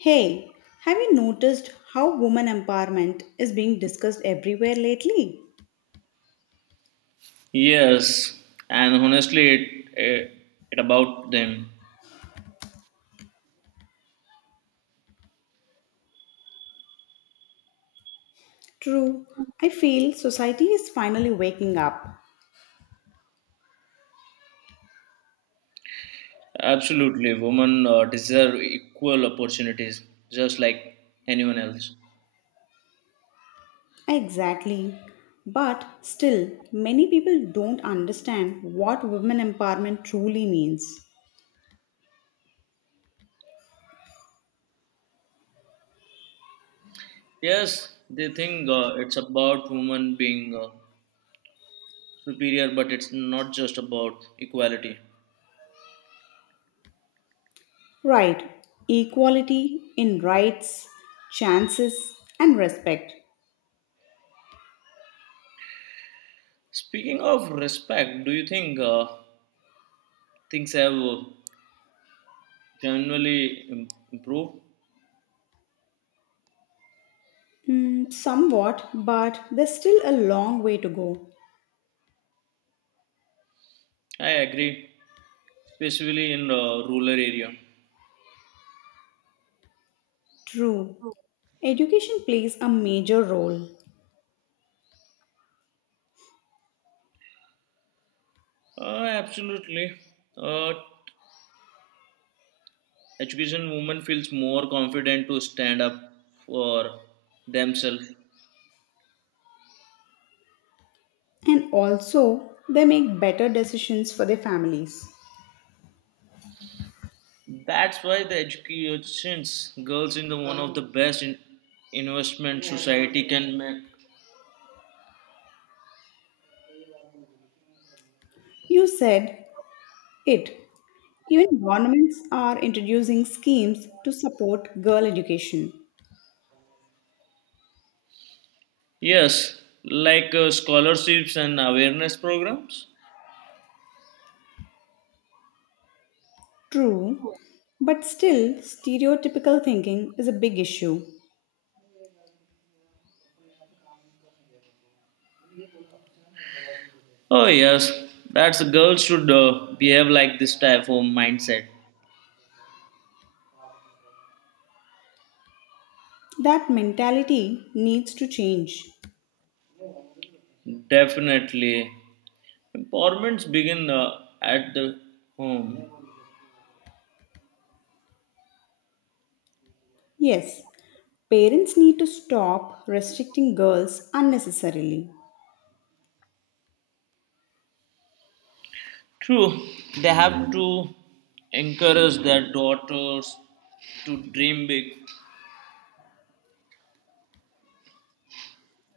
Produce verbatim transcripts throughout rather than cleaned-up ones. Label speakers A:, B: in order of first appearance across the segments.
A: Hey, have you noticed how woman empowerment is being discussed everywhere lately?
B: Yes, and honestly, it it, it about them.
A: True, I feel society is finally waking up.
B: Absolutely, women uh, deserve equal opportunities, just like anyone else.
A: Exactly. But still, many people don't understand what women empowerment truly means.
B: Yes, they think uh, it's about women being uh, superior, but it's not just about equality.
A: Right, equality in rights, chances, and respect.
B: Speaking of respect, do you think uh, things have uh, generally im- improved?
A: Mm, somewhat, but there's still a long way to go.
B: I agree especially in the rural area.
A: True, education plays a major role.
B: Uh, absolutely. Uh, Education woman feels more confident to stand up for themselves.
A: And also they make better decisions for their families.
B: That's why the educations girls in the one of the best in investment society can make.
A: You said it. Even governments are introducing schemes to support girl education.
B: Yes, like uh, scholarships and awareness programs.
A: True, but still, stereotypical thinking is a big issue.
B: Oh yes, that's girls should uh, behave like this type of mindset.
A: That mentality needs to change.
B: Definitely, empowerments begin uh, at the home.
A: Yes, parents need to stop restricting girls unnecessarily.
B: True, they have to encourage their daughters to dream big.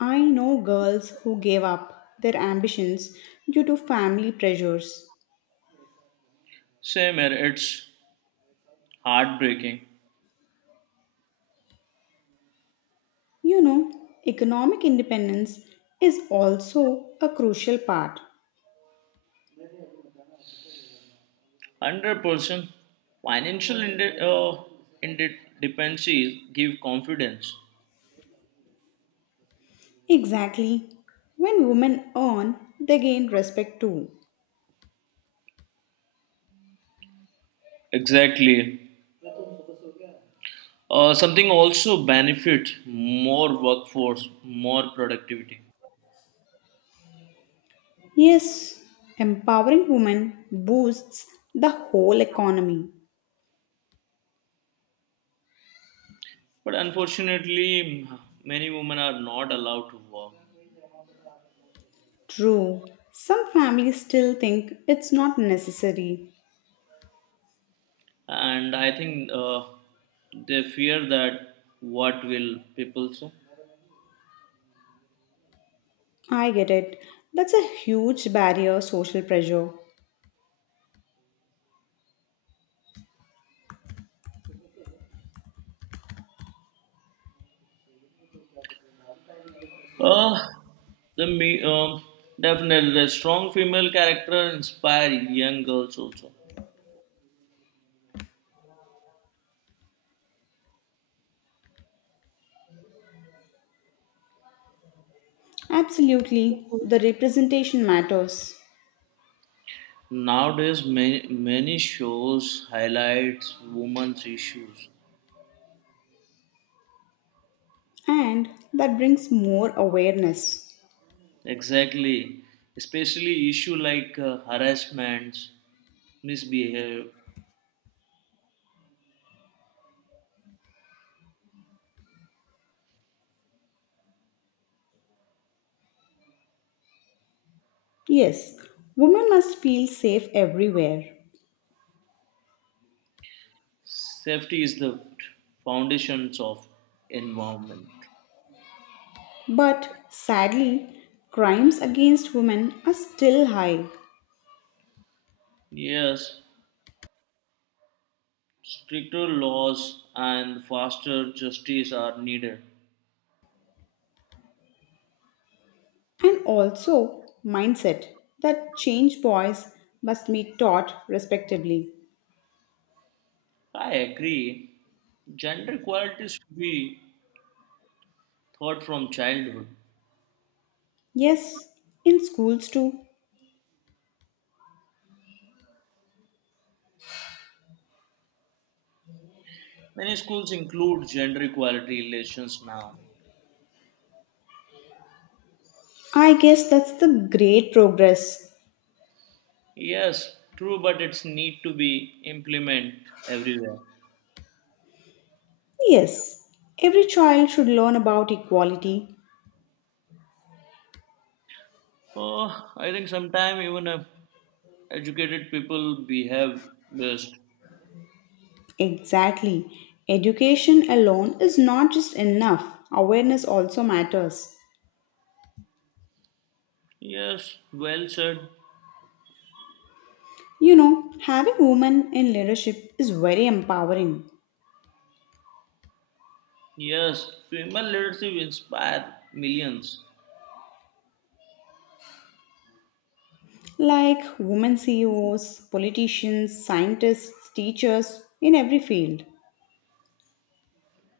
A: I know girls who gave up their ambitions due to family pressures.
B: Same here, it's heartbreaking.
A: You know, economic independence is also a crucial part.
B: one hundred percent financial inde- uh, independency give confidence.
A: Exactly. When women earn, they gain respect too.
B: Exactly. Uh, something also benefit more workforce, more productivity.
A: Yes, empowering women boosts the whole economy.
B: But unfortunately, many women are not allowed to work.
A: True, some families still think it's not necessary.
B: And I think uh, they fear that what will people say.
A: I get it. That's a huge barrier, social pressure.
B: Uh, the me um, Definitely the strong female character inspire young girls also.
A: Absolutely, the representation matters.
B: Nowadays, many many shows highlights women's issues.
A: And that brings more awareness.
B: Exactly, especially issue like uh, harassments, misbehavior.
A: Yes, women must feel safe everywhere.
B: Safety is the foundations of environment.
A: But sadly, crimes against women are still high.
B: Yes, stricter laws and faster justice are needed.
A: And also, mindset that change boys must be taught respectively.
B: I agree. Gender equality should be taught from childhood.
A: Yes, in schools too.
B: Many schools include gender equality lessons now.
A: I guess that's the great progress.
B: Yes, true, but it's need to be implemented everywhere.
A: Yes, every child should learn about equality.
B: Oh, I think sometimes even uh, educated people behave best.
A: Exactly. Education alone is not just enough, awareness also matters.
B: Yes, well said.
A: You know, having women in leadership is very empowering.
B: Yes, female leadership inspire millions.
A: Like women C E Os, politicians, scientists, teachers in every field.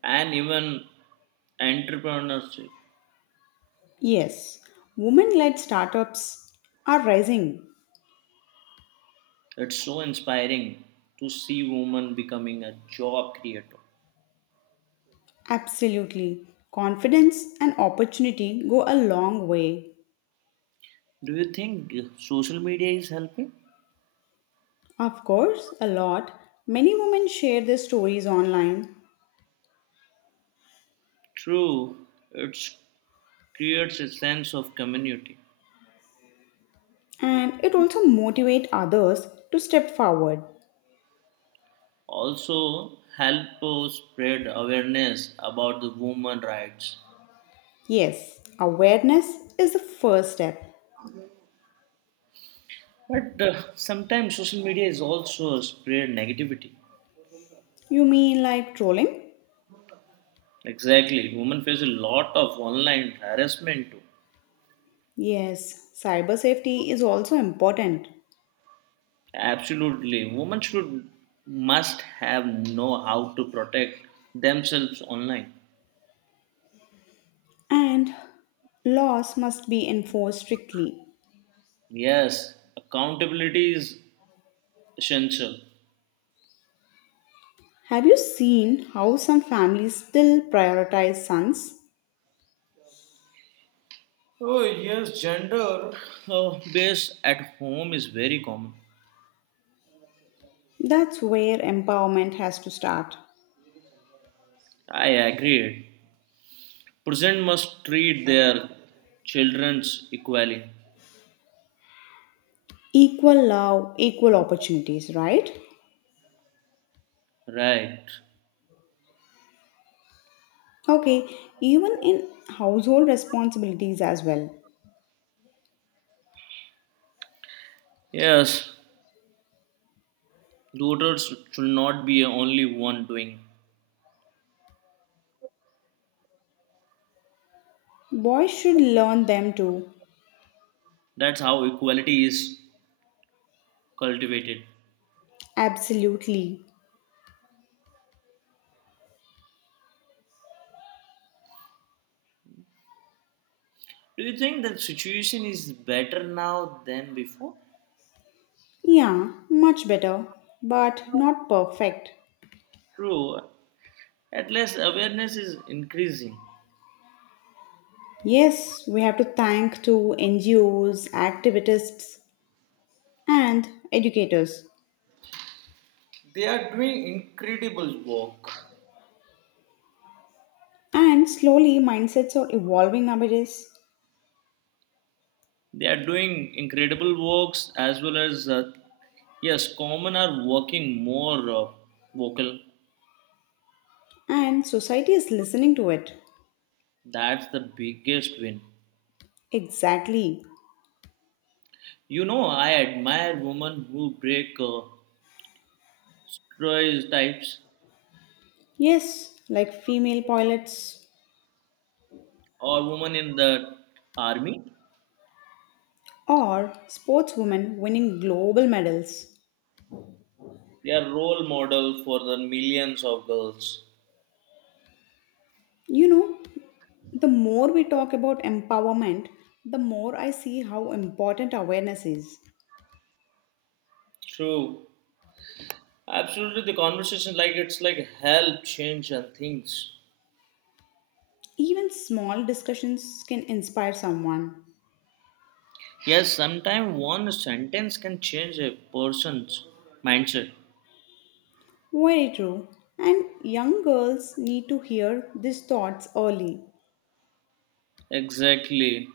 B: And even entrepreneurship.
A: Yes, women led startups are rising.
B: It's so inspiring to see women becoming a job creator.
A: Absolutely. Confidence and opportunity go a long way.
B: Do you think social media is helping?
A: Of course, a lot. Many women share their stories online,
B: True, it creates a sense of community.
A: and it also motivates others to step forward.
B: Also, help us spread awareness about the women rights.
A: Yes, awareness is the first step.
B: But uh, sometimes social media is also spread negativity.
A: You mean like trolling?
B: Exactly, women face a lot of online harassment too.
A: Yes, cyber safety is also important.
B: Absolutely. Women should must have know how to protect themselves online.
A: And laws must be enforced strictly.
B: Yes, accountability is essential.
A: Have you seen how some families still prioritize sons?
B: Oh, yes. So base at home is very common.
A: That's where empowerment has to start.
B: I agree. Parents must treat their children's equally.
A: Equal love, equal opportunities, right?
B: Right.
A: Okay, even in household responsibilities as well.
B: Yes. Daughters should not be only one doing.
A: Boys should learn them too.
B: That's how equality is cultivated.
A: Absolutely.
B: Do you think that situation is better now than before?
A: Yeah, much better, but not perfect.
B: True, at least awareness is increasing.
A: Yes, we have to thank to N G Os, activists, and educators.
B: They are doing incredible work.
A: And slowly mindsets are evolving nowadays,
B: They are doing incredible works as well as, uh, yes, common are working more uh, vocal.
A: and society is listening to it.
B: That's the biggest win.
A: Exactly.
B: You know, I admire women who break uh, stereotypes
A: Yes, like female pilots
B: or women in the army.
A: or sportswomen winning global medals.
B: They are role model for the millions of girls.
A: You know, the more we talk about empowerment, the more I see how important awareness is.
B: True. Absolutely, the conversation like it's like help change and things.
A: Even small discussions can inspire someone.
B: Yes, sometimes one sentence can change a person's mindset.
A: Very true. And young girls need to hear these thoughts early.
B: Exactly.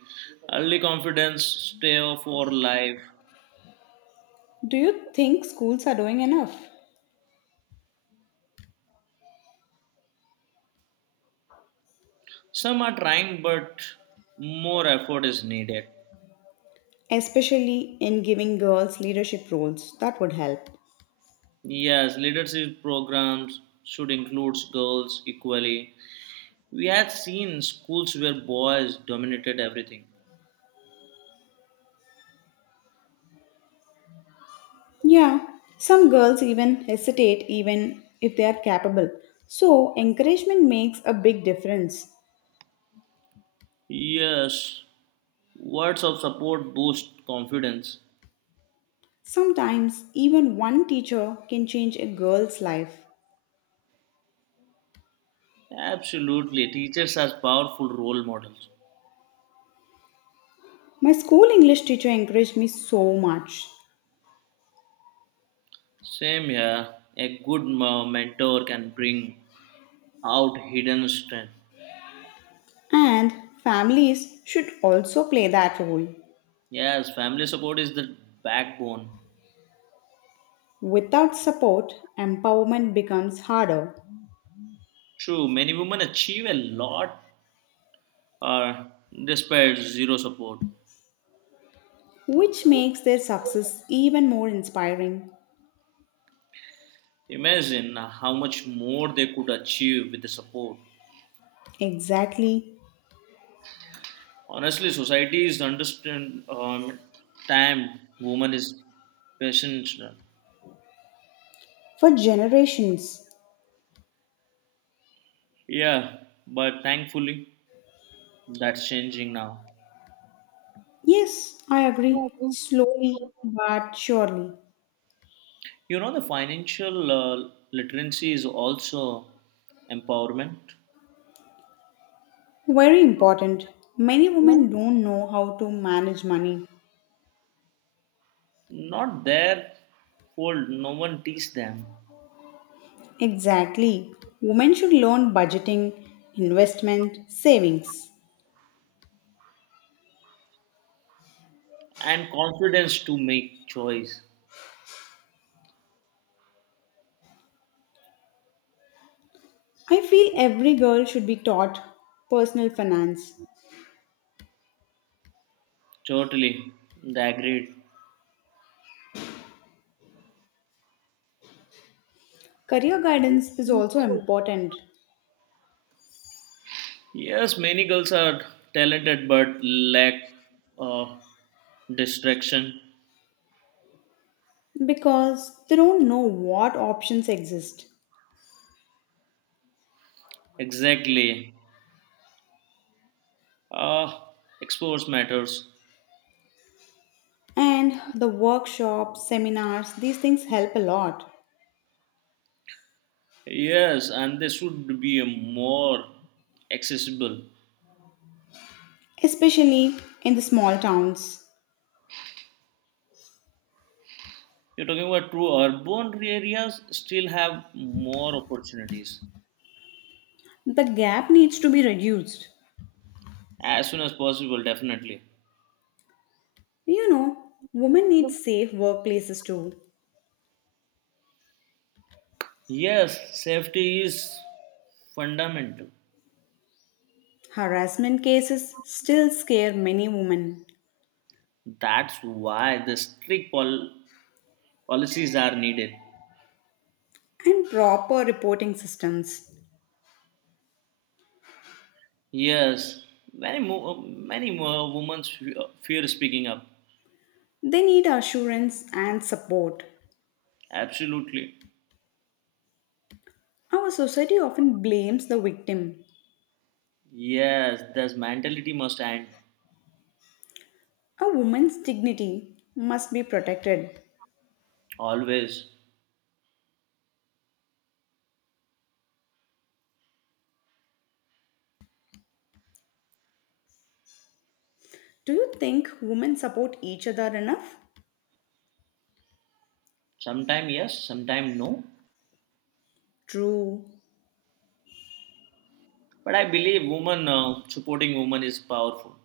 B: Early confidence, stay off or life.
A: Do you think schools are doing enough?
B: Some are trying, but more effort is needed.
A: Especially in giving girls leadership roles, that would help.
B: Yes, leadership programs should include girls equally. We had seen schools where boys dominated everything.
A: Yeah, some girls even hesitate even if they are capable. So, encouragement makes a big difference.
B: Yes, words of support boost confidence.
A: Sometimes, even one teacher can change a girl's life.
B: Absolutely, teachers are powerful role models.
A: My school English teacher encouraged me so much.
B: Same here, a good m- mentor can bring out hidden strength.
A: And families should also play that role.
B: Yes, family support is the backbone.
A: Without support, empowerment becomes harder,
B: True, many women achieve a lot uh, despite zero support.
A: which makes their success even more inspiring.
B: Imagine uh, how much more they could achieve with the support.
A: Exactly,
B: Honestly, society is understand um, time woman is patient.
A: for generations.
B: Yeah, but thankfully that's changing now.
A: Yes, I agree. Slowly but surely.
B: You know the financial uh, literacy is also empowerment.
A: Very important. Many women don't know how to manage money.
B: Not their fault. No one teach them
A: Exactly. Women should learn budgeting, investment, savings.
B: and confidence to make choice.
A: I feel every girl should be taught personal finance.
B: Totally, they agreed.
A: Career guidance is also important,
B: Yes, many girls are talented but lack uh, distraction.
A: because they don't know what options exist.
B: Exactly. Uh, exports matters.
A: And the workshops, seminars, these things help a lot,
B: Yes, and they should be more accessible.
A: especially in the small towns.
B: You're talking about true urban areas still have more opportunities
A: The gap needs to be reduced.
B: as soon as possible, definitely.
A: You know, women need safe workplaces too.
B: Yes, safety is fundamental.
A: Harassment cases still scare many women,
B: That's why the strict pol- policies are needed.
A: and proper reporting systems.
B: Yes, many more, many more women fear speaking up.
A: They need assurance and support.
B: Absolutely.
A: Our society often blames the victim.
B: Yes, this mentality must end
A: A woman's dignity must be protected.
B: always.
A: Do you think women support each other enough?
B: Sometime yes, sometime no.
A: True.
B: But I believe woman uh, supporting woman is powerful.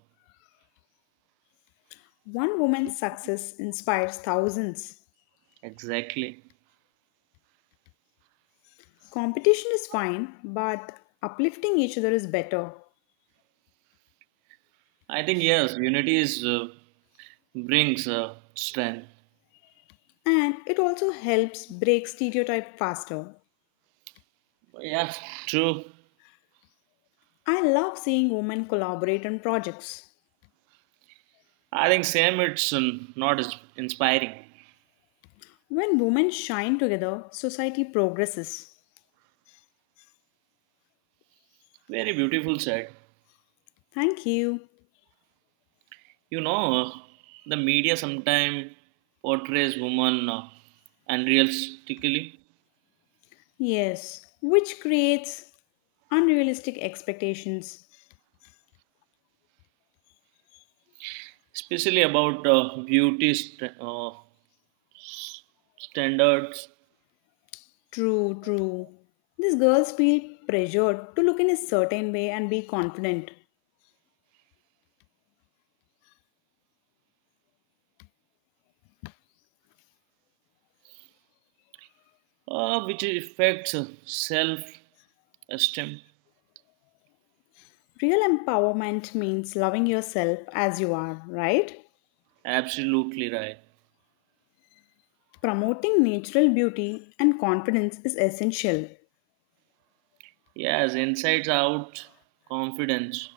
A: One woman's success inspires thousands.
B: Exactly.
A: Competition is fine, but uplifting each other is better.
B: I think yes, unity is uh, brings uh, strength.
A: And it also helps break stereotype faster.
B: Yeah, true.
A: I love seeing women collaborate on projects.
B: I think same. It's um, not as inspiring.
A: When women shine together, society progresses.
B: Very beautiful said.
A: Thank you.
B: You know, uh, the media sometimes portrays women uh, unrealistically,
A: Yes, which creates unrealistic expectations.
B: especially about uh, beauty, str- uh, standards,
A: True, true. These girls feel pressured to look in a certain way and be confident.
B: uh, which affects self esteem.
A: Real empowerment means loving yourself as you are, right?
B: Absolutely right.
A: Promoting natural beauty and confidence is essential.
B: Yes, insights out, confidence.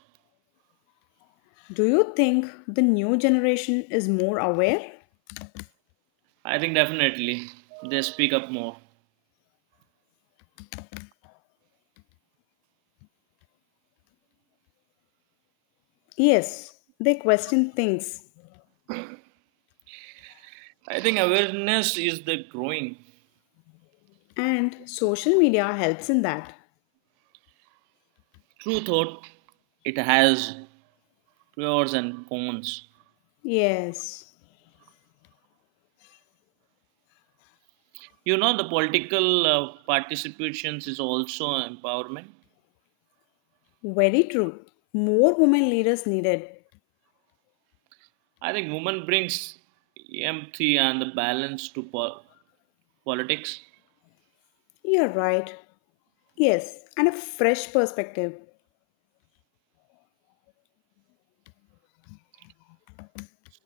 A: Do you think the new generation is more aware?
B: I think definitely they speak up more.
A: Yes, they question things,
B: I think awareness is the growing.
A: and social media helps in that.
B: True thought, it has pros and cons.
A: Yes,
B: You know, the political uh, participations is also empowerment.
A: very true. More women leaders needed.
B: I think women brings empathy and the balance to po- politics.
A: You're right. Yes, and a fresh perspective.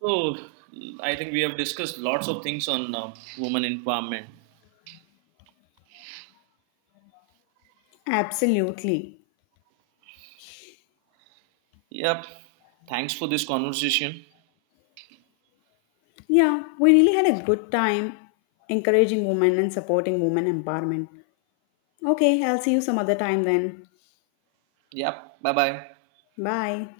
B: So, I think we have discussed lots of things on uh, women empowerment.
A: Absolutely.
B: Yep. Thanks for this conversation.
A: Yeah, we really had a good time encouraging women and supporting women empowerment. Okay, I'll see you some other time then.
B: Yep. Bye bye.
A: Bye.